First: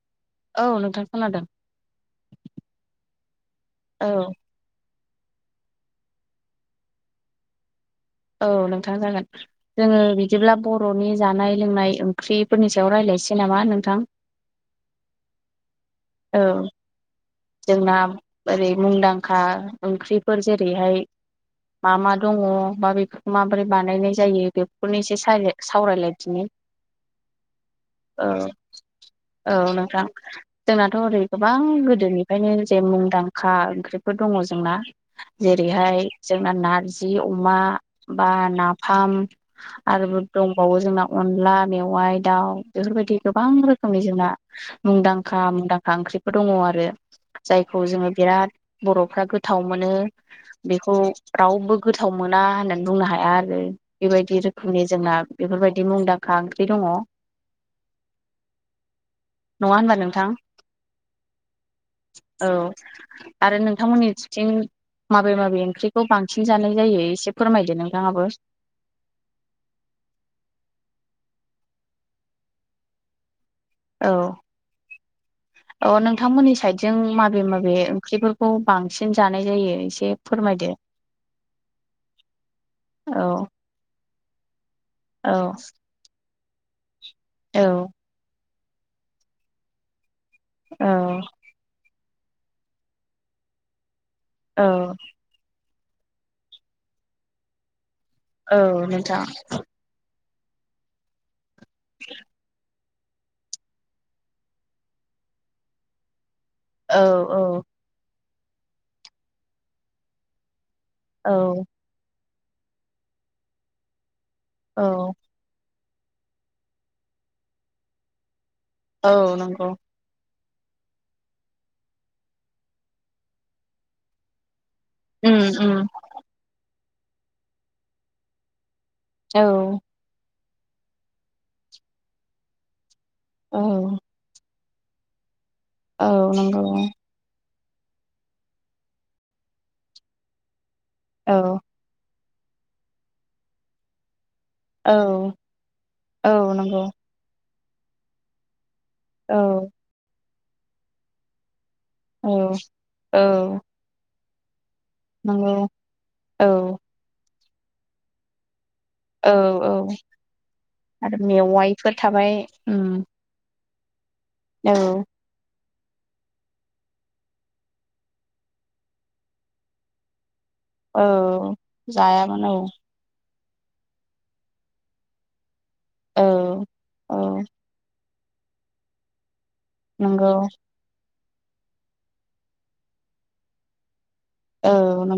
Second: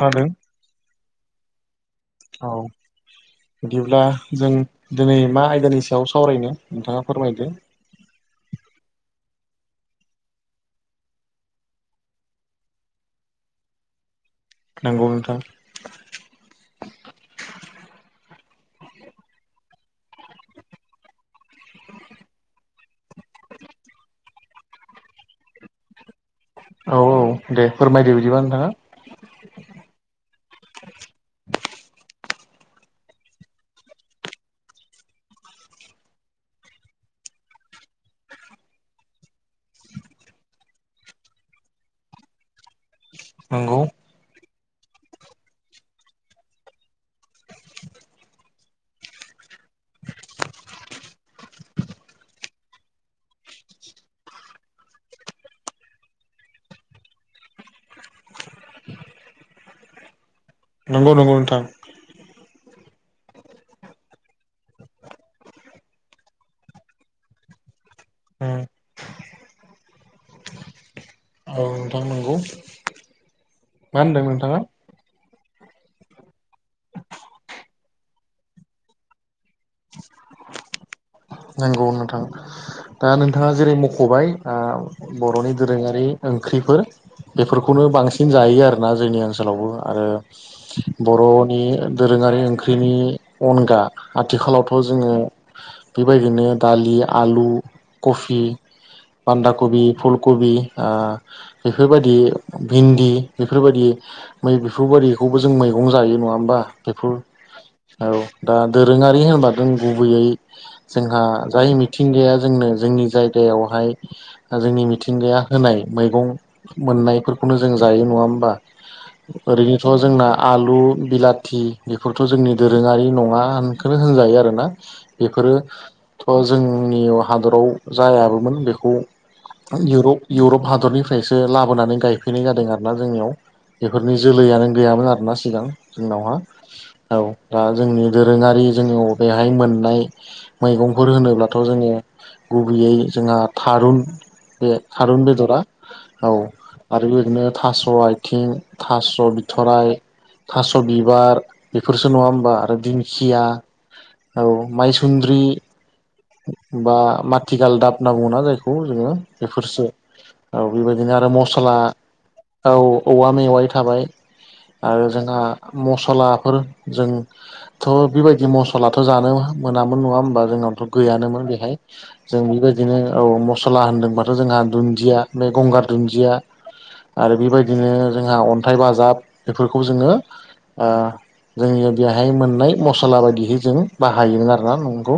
जादों औ नोंथां खोनादों औ बिदिब्ला औ जों दिनै मा आयदानि सायाव सावरायनो नोंथाङा फोरमायदो औ नोंथां जागोन जोङो बिदिब्ला बर'नि जानाय लोंनाय ओंख्रिफोरनि सायाव रायज्लाय नोसै नामा नोंथां नोंगौ नोंथां औ जोंना ओरै मुंदांखा ओंख्रिफोर जेरैहाय मा मा दङ बा बेफोरखौ माबोरै बानायनाय जायो बेफोरखौनो एसे सावरायलायदिनि औ औ दे फोरमायदो औ बिदिबा नोंथाङा औ नोंथां जोंनाथ' ओरै गोबां गोदोनि फायनो जे मुंदांखा ओंख्रिफोर दङ जोंना जेरैहाय जोंना नारजि अमा बा नाफाम आरो दंबावो जोंना अनला मेवाइ दाव बेफोरबायदि गोबां नंगौ रोखोमनि जोंना मुंदांखा मुंदांखा ओंख्रिफोर दङ आरो जायखौ जोङो बिराद बर'फ्रा गोथाव मोनो बेखौ रावबो गोथाव मोना होननानै बुंनो हाया आरो बेबायदि रोखोमनि जोंना बेफोरबायदि मुंदांखा ओंख्रि दङ नङा होनबा नोंथां नंगौ नंगौ नोंथां औ आरो नोंथांमोननिथिं माबे माबे ओंख्रिखौ बांसिन जानाय जायो एसे फोरमायदो नोंथाङाबो उम औ नोंथां नंगौ मा होनदों नोंथाङा अ नोंथांमोननि साइडजों माबे माबे ओंख्रिफोरखौ बांसिन जानाय जायो एसे फोरमायदो नांगौ नोंथां दा औ नोंथाङा जेरै मख'बाय औ बर'नि दोरोङारि ओंख्रिफोर औ बेफोरखौनो बांसिन जायो आरोना जोंनि ओनसोलावबो आरो औ बर'नि दोरोङारि ओंख्रिनि अनगा औ आथिखालावथ' जोङो बेबायदिनो दालि आलु कफि औ नोंथां बान्दा कबि फुल कबि आ बेफोरबायदि भिन्दि बेफोरबायदि बेफोरबायदिखौबो जों मैगं जायो नङा होन बा औ बेफोर औ औ दा दोरोङारि होनबा जों गुबैयै जोंहा औ जाय मिथिंगाया जोंनो जोंनि जायगायावहाय जोंनि औ मिथिंगाया होनाय मैगं मोननायफोरखौनो जों जायो नङा होमबा औ नंगौ ओरैनोथ' जोंना आलु बिलाथि बेफोरथ' जोंनि दोरोङारि नङा होनखौनो होनजायो आरोना उम उम बेफोरोथ' जोंनि हादराव जायाबोमोन बे खौ औ इउरप इउरप हादरनिफ्रायसो लाबोनानै गायफैनाय जादों आरो ना जोंनियाव औ बेफोरनि जोलैयानो गैयामोन आरोना सिगां औ जोंनावहा नंगौ औ दा जोंनि दोरोङारि जोंनियाव बेहाय मोननाय मैगंफोर औ होनोब्लाथ' जोङो गुबैयै जोंहा थारुन बे औ थारुन बेदरा औ आरो बिदिनो थास' आथिं थास' औ बिथराइ थास' बिबार बेफोरसो नङा होमबा औ आरो औ दिंखिया औ माइसुन्द्रि नंगौ औ बा माथिगालदाब होनना बुङाना जायखौ जोङो औ बेफोरसो औ बेबायदिनो आरो मस्ला मेवाइफोर थाबाय औ उम औवा मेवाइ थाबाय औ आरो जोंहा मसलाफोर जोंथ' बेबायदि मस्लाथ' जानो मोनामोन नङा होमबा जोंनाव औ गैयानोमोन बेहाय जों जायामोन औ बेबायदिनो औ मस्ला होनदोंबाथ' जोंहा दुन्जिया गंगार औ दुन्दिया औ आरो बेबायदिनो जोंहा अन्थाइ बाजाब बेफोरखौ जोङो नंगौ आ जोंनिया बेहाय मोननाय मसला बायदिहै जों बाहायोमोन आरोना नंगौ।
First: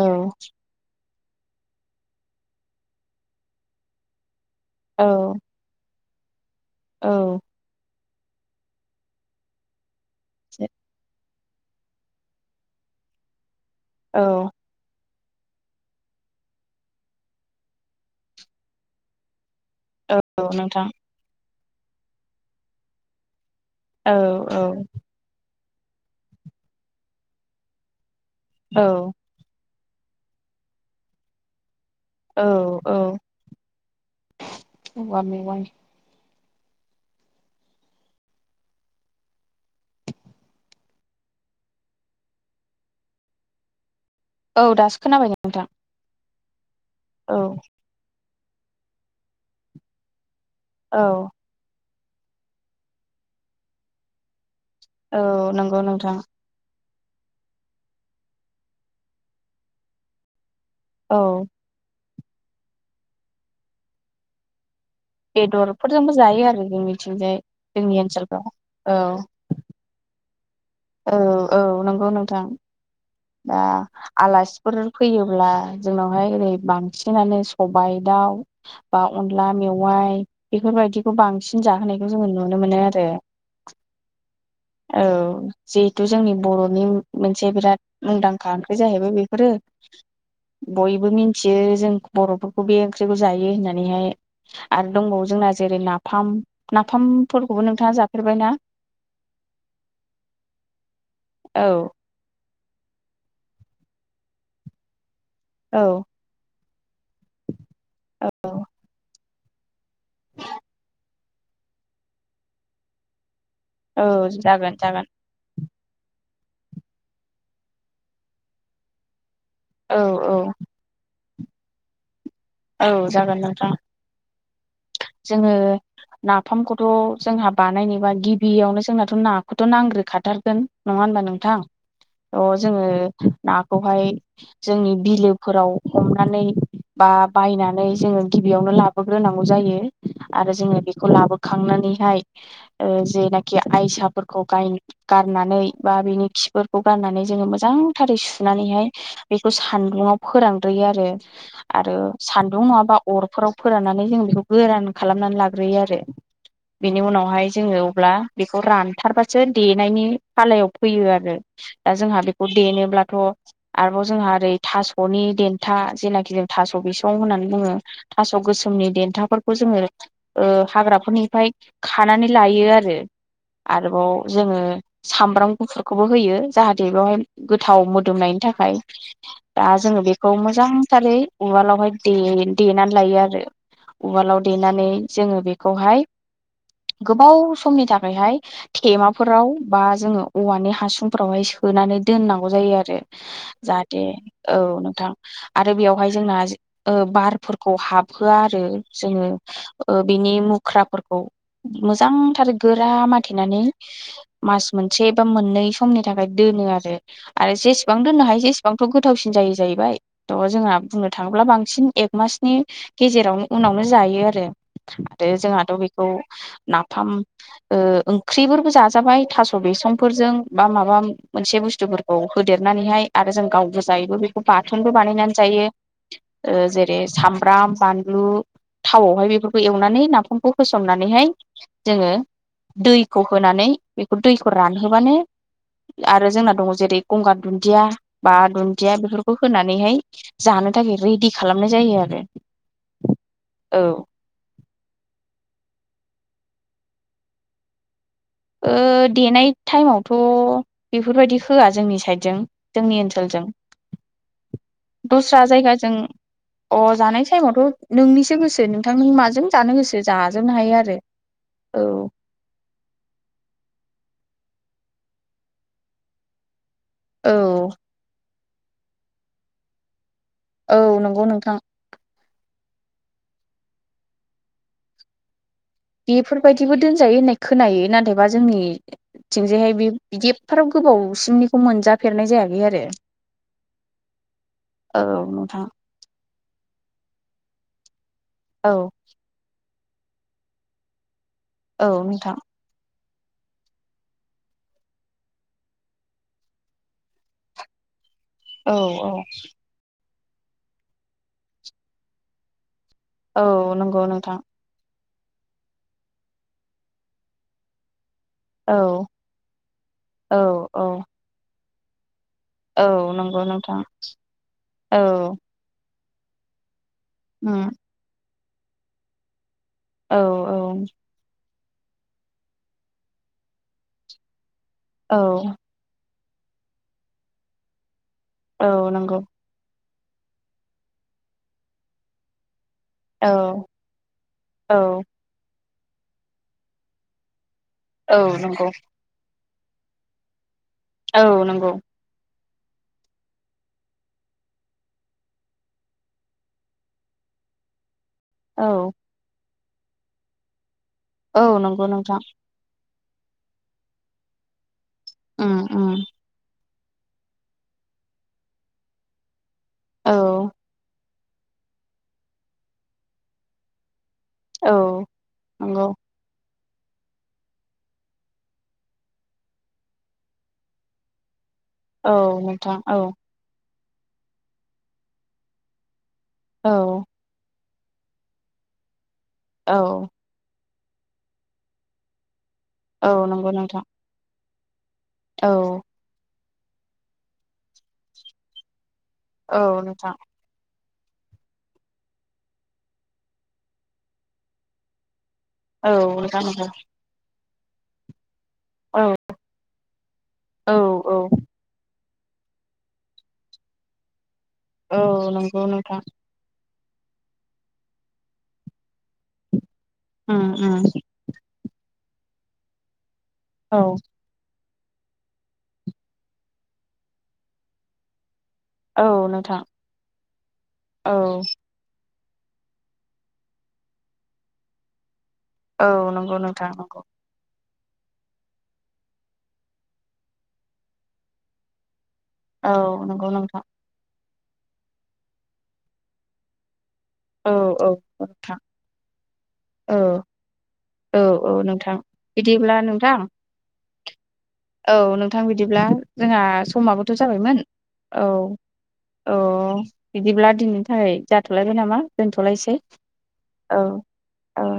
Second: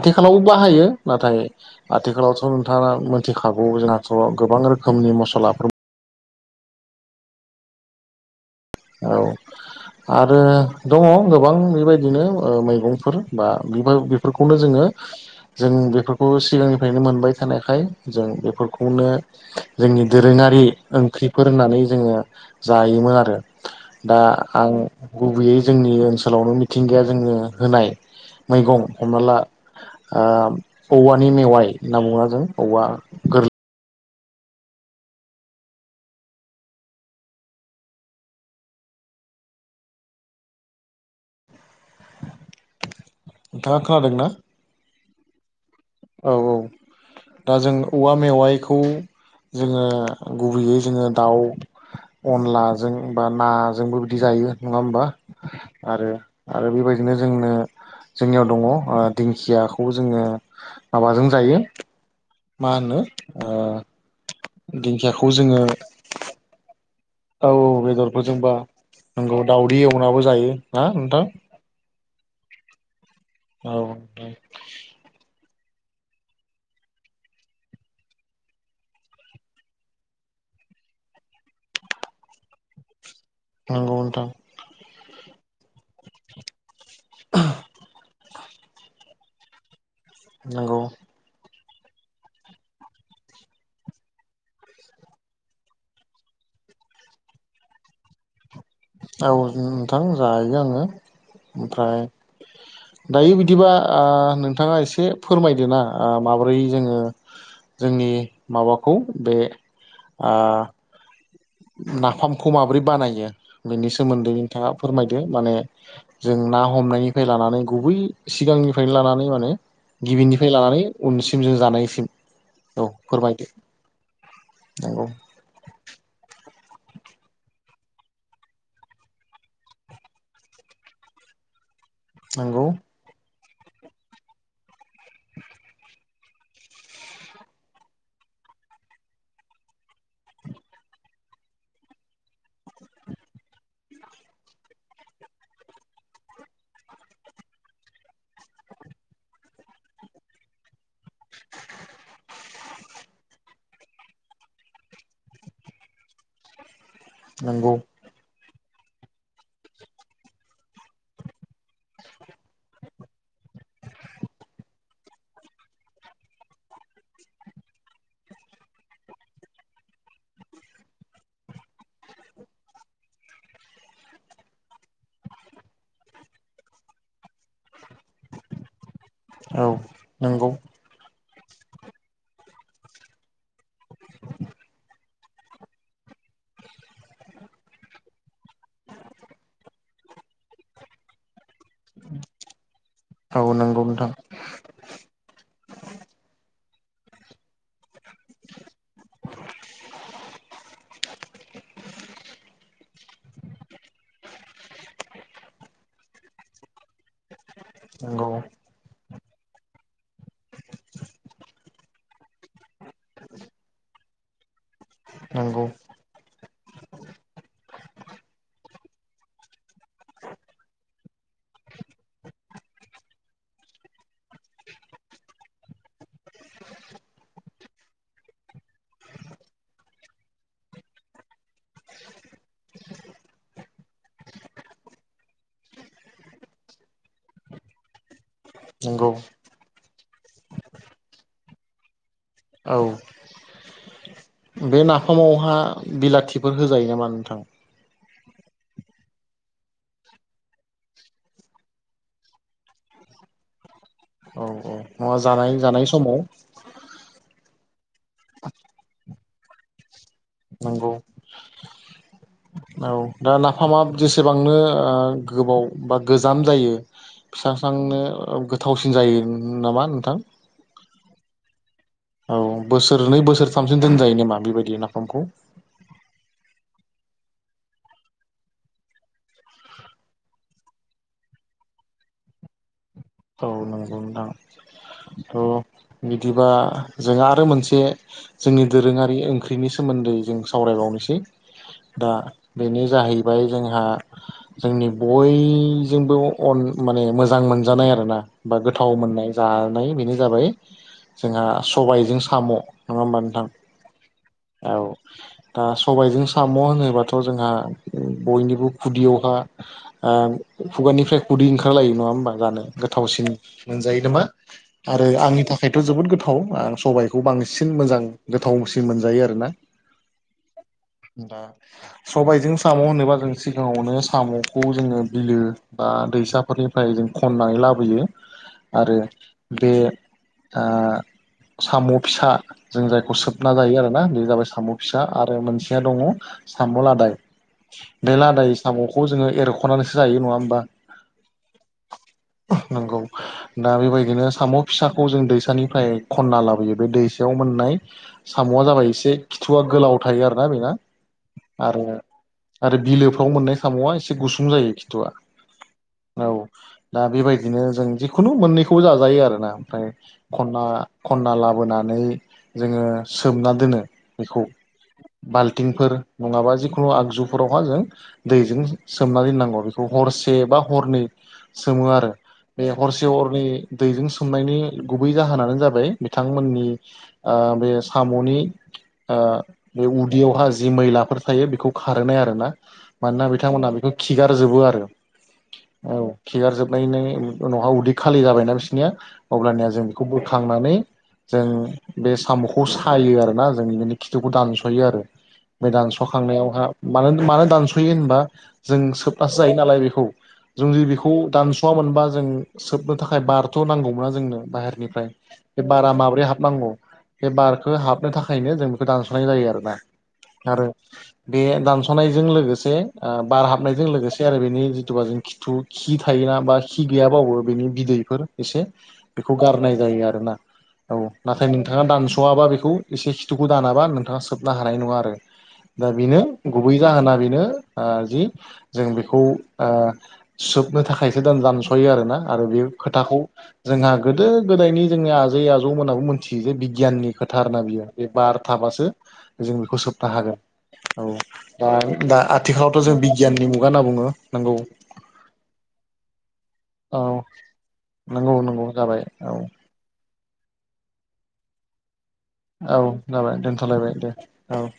औ बाहायो नाथाय आथिखालावथ' नोंथाङा मोनथिखागौ जोंहाथ' गोबां औ रोखोमनि मस्लाफो औ औ आरो दङ गोबां बेबायदिनो ओ मैगंफोर बा [unintelligible] औ बेफोरखौनो जोङो जों बेफोरखौ सिगांनिफ्रायनो मोनबाय थानायखाय जों बेफोरखौनो जोंनि औ दोरोङारि नोंथां ओंख्रिफोर होननानै जोङो जायोमोन आरो औ दा आं औ गुबैयै जोंनि ओनसोलावनो मिथिंगाया जोनो होनाय मैगं औ हमना ला ओ औवानि मेवाइ ना औ मावाजों औवा औ गोर औवा मेवाय नोंथाङा खोनादोंना? औ दासो खोनाबाय नोंथां औ औ औ दा जों औवा मेवाइखौ जोङो गुबैयै औ जोङो दाउ अनलाजों बा नाजोंबो बिदि जायो। नङा होमबा औ नंगौ आरो नोंथां आरो बेबायदि दिनो जोंनो जोंनियाव दङ ओ दिंखियाखौ जोङो औ माबाजों जायो मा होनो ओ दिंखियाखौ जोङो बेदरफोरजोंबो जायो आरो जोंनिथिंजाय औ औ जोंनि ओनसोलफ्राव बेदरफोरजोंबा औ नंगौ दाउदै एवनाबो जायो ना औ नोंथां। औ नंगौ नोंथां दा औ आलासिफोर फैयोब्ला जोंनावहाय ओरै बांसिनानो सबाइ दाउ बा अनला मेवाइ बेफोर फोरबायदिखौ बांसिन जाहोनायखौ जोङो नुनो मोनो आरो नंगौ नोंथां औ जिहेथु जोंनि बर'नि मोनसे बिराद मुंदांखा ओंख्रि जाहैबाय बेफोरो नंगौ बयबो मिथि यो जों बर'फोरखौ बे ओंख्रिखौ जायो होननानैहाय आरो दंबावो जोंना जेरै नाफाम नाफामफोरखौबो नोंथाङा जाफेरबायना औ नोंथां जायो आङो औ ओमफ्राय दायो बिदिबा आ नोंथाङा एसे फोरमायदोना औ आ माबोरै जोङो जोंनि माबाखौ बे आ नाफामखौ माबोरै बानायो बेनि औ सोमोन्दै नोंथाङा जागोन जागोन फोरमायदो माने जों ना हमनायनिफ्राय लानानै गुबै सिगांनिफ्रायनो लानानै माने औ औ गिबिनिफ्राय लानानै उनसिम जों जानायसिम औ जागोन नोंथां नंगौ जोङो ना फामखौथ' जोंहा बानायनोबा गिबियावनो जोंनाथ' नाखौथ' नांग्रोखाथारगोन नङा होनबा नोंथां। थ' नंगौ जोङो नाखौहाय जोंनि बिलोफोराव हमनानै बा बायनानै जोङो गिबियावनो लाबोग्रोनांगौ जायो। आरो जोङो बेखौ लाबोखांनानैहाय ओ जेनाखि आयसाफोरखौ गाय गारनानै बा बिनि खिफोरखौ गारनानै जोङो मोजांथारै सुनानै हाय सान्दुंआव फोरानग्रोयो आरो आरो सान्दुं नङाबा अरफोराव फोराननानै जों बेखौ गोरान खालामनानै लाग्रोयो आरो बेनि उनावहाय नंगौ जोङो अब्ला बेखौ रानथारबासो देनायनि फालायाव फैयो आरो दा जोंहा बेखौ देनोब्लाथ' आरोबाव जोंहा ओरै थास'नि देन्था जेनाखि जों थास' बिसं होननानै बुङो थास' गोसोमनि देथाफोरखौ जोङो ओ हाग्राफोरनिफ्राय खानानै लायो आरो आरोबाव जोङो सामब्राम गुफुरखौबो होयो जाहाथे बेवहाय गोथाव मोदोमनायनि थाखाय। औ दा जोङो बेखौ नंगौ मोजांथारै उवालावहाय देनानै लायो आरो उवालाव देनानै नै जोङो बेखौहाय। गोबाव समनि थाखायहाय थेमाफोराव बा जोङो औवानि हासुंफोरावहाय स होनोनानै दोननांगौ जायो आरो औ नंगौ ।जाहाथे नोंथां औ नोंथां आरो बेयावहाय जोंना बारफोरखौ हाबहोआ आरो जोङो। बिनि मुख्राफोरखौ मोजांथार गोरा माथेनानै मास मोनसे बा मोननै समनि थाखाय दोनो आरो आरो जेसेबां नंगौ दोननो हायो जेसेबांथ' गोथावसिन जायो। जाहैबाय थ जोंहा बुंनो थाङोब्ला बांसिन एक मासनि गेजेरावनो उनावनो जायो आरो। आरो नंगौ जोंहाथ' बेखौ नाफाम ओंख्रिफोरबो जाजाबाय। थास' बिसंफोरजों बा माबा मोनसे बुस्थुफोरखौ होदेरनानैहाय आरो जों गावगोजायैबो जायोबो बे बाथोनबो बानायनानै जायो जेरै सामब्राम बानलु थावआवहाय बेफोरखौ एवनानै नाफामखौ होसननानैहाय जोङो दैखौ होनानै बेखौ दैखौ रानहोबानो आरो जोंना दङ जेरै गंगार दुन्दिया बा दुन्दिया नंगौ बेफोरखौ होनानैहाय जानो थाखाय रेडि खालामनाय जायो आरो। औ। औ। बे नाफामावहय बिलाथिफोर होजायो नामा नोंथां? ओ देनाय टाइमावथ' बेफोरबायदि होआ जोंनि साइडजों जोंनि ओनसोलजों। औ औ नङा दस्रा जानाय जानाय जायगाजों समाव अ जानायसै टाइमावथ' नोंनिसो गोसो नोंथां माजों जानो गोसो जाजोबनो हायो नंगौ आरो। औ। औ दा नाफामा जेसेबांनो गोबाव बा गोजाम जायो। औ फिसा स्रांनो गोथावसिन जायो नामा नोंथां? औ नंगौ नोंथां। औ बोसोरनै बोसोरथामसिम दोनजायो नामा बेबायदि नाफामखौ? बेफोरबायदिबो दोनजायो होननाय खोनायो नाथायबा जोंनि बिथिंजायहाय बे बिदि एफ्राराब गोबावसिमनिखौ मोनजाफेरनाय जायाखै आरो। औ नंगौ नोंथां औ थ' नोंथां बिदिबा जों आरो मोनसे जोंनि औ दोरोङारि ओंख्रिनि सोमोन्दै जों सावरायबावनोसै औ दा नोंथां बेनो जाहै बाय जोंहा। जोंनि बयजोंबो माने मोजां मोनजानाय आरोना बा औ गोथाव औ मोननाय जानाय बेनो जाबाय जोंहा सबायजों साम' नङा होमबा नोंथां औ नंगौ नोंथां। औ दा सबायजों साम' होनोबाथ' जोंहा। बयनिबो औ खुगायावहय ओ औ औ खुगानिफ्राय खुदै ओंखारलायो नङा होमबा। जानो औ गोथावसिन नंगौ नोंथां मोनजायो नामा औ आरो आंनि थाखायथ' जोबोद गोथाव आं सबाय बेखौ उम बांसिन मोजां गोथावसिन मोनजायो आरोना औ औ। दा सबायजों साम' होनोबा जों सिगाङावनो साम'खौ जोङो औ बिलो बा दैैसाफोरनिफ्राय जों खननानै लाबोयो औ आरो नंगौ बे आ साम' फिसा जों जायखौ औ सोबना जायो आरोना बे जाबाय साम' औ फिसा आरो मोनसेया दङ साम' लादाय। बे औ लादाय नंगौ साम'खौ जोङो एरख'नानैसो जायो नङा होमबा। औ नंगौ। नंगौ। दा बेबायदिनो साम' फिसाखौ जों दैसानिफ्राय खन्ना लाबोयो बे दैसायाव मोननाय साम'आ औ जाबाय एसे खिथुवा गोलाव थायो आरोना बेना औ आरो नंगौ नोंथां आरो बिलो न आव मोननाय साम'आ एसे गुसुं जायो खिथुआ उम उम औ दा बेबायदिनो जों खुनु मोननैखौबो जाजायो आरो ना ओमफ्राय औ खनना खन्ना लाबोनानै जोङो सोमना दोनो बेखौ औ नंगौ बाल्थिंफोर नङाबा जेखुनु खुनु आगजुफोरावहाय जों दैजों सोमनानै नांगौ बेखौ हरसे बा हरनै सोमो आरो औ बे नोंथां औ हरसे हरनै दैजों सोमनायनि गुबै जाहोनानो जाबाय। बिथांमोननि औ बे साम'नि औ बे उदैयाव हाजो। जि मैलाफोर थायो बेखौ खारहोनाय आरो ना औ मानोना नंगौ बिथांमोनहा नोंथां बेखौ खिगारजोबो आरो। औ खेगारजोबनायनिनायनि उनावहा उदै खालि जाबायना बिसिनिया औ अबब्लानिया जों बेखौ नोंथां बोखांनानै जों बे साम'खौ सायो आरोना जों बिदिनो खिथुखौ दानस'यो आरो। बे औ नोंथां दानस'खांनायावहा नंगौ मानो मानो दानस'यो होनबा जों औ सोबबासो जायो नालाय बेखौ जों औ बेखौ दानस'वा मोनबा। जों सोबनो थाखाय बारथ' नांगौमोना जोंनो औ बाहेरनिफ्राय बे नंगौ बारा नोंथां माब्रै हाबनांगौ। बे बारखौ हाबनो थाखायनो जों बेखौ दानस'नाय जायो आरो ना। उम आरो उम बे दानस'नायजों लोगोसे बार औ हाबनायजों लोगोसे आरो बेनि खुगाजों खिथु खि थायोना बा खि गैयाबाबो बेनि बिदैफोर एसे औ बेखौ नोंथां गारनाय जायो आर ना औ नाथाय नोंथाङा दानस'वाबा बेखौ एसे खिथुखौ दानाबा नोंथाङा सोबनो हानाय नङा आरो। दा औ बेनो नंगौ नोंथां गुबै नंगौ जाहोना बेनो जि जों बेखौ सोबनो थाखायसो दान दानस'यो आर ना आरो बे औ खोथाखौ नंगौ नोंथां। जोंहा गोदो गोदायनि जोंनि आजै आजौमोनाबो मिथियो जे बिगियाननि खोथा आर औ ना बियो औ बे बार नोंथां थाबासो जों बेखौ औ सोबनो हागोन। औ औ दा नोंथां दा बिदिब्ला आथिखालावथ' जों नोंथां बिगियाननि मुगा होनना बुङो। नंगौ औ नोंथां बिदिब्ला जोंहा औ समाबोथ' जाबायमोन औ नंगौ नंगौ जाबाय औ बिदिब्ला दिनैनि थाखाय जाथ'लायबाय नामा? दोनथ'लायसै औ जाबाय औ दोनथ'लायबाय दे औ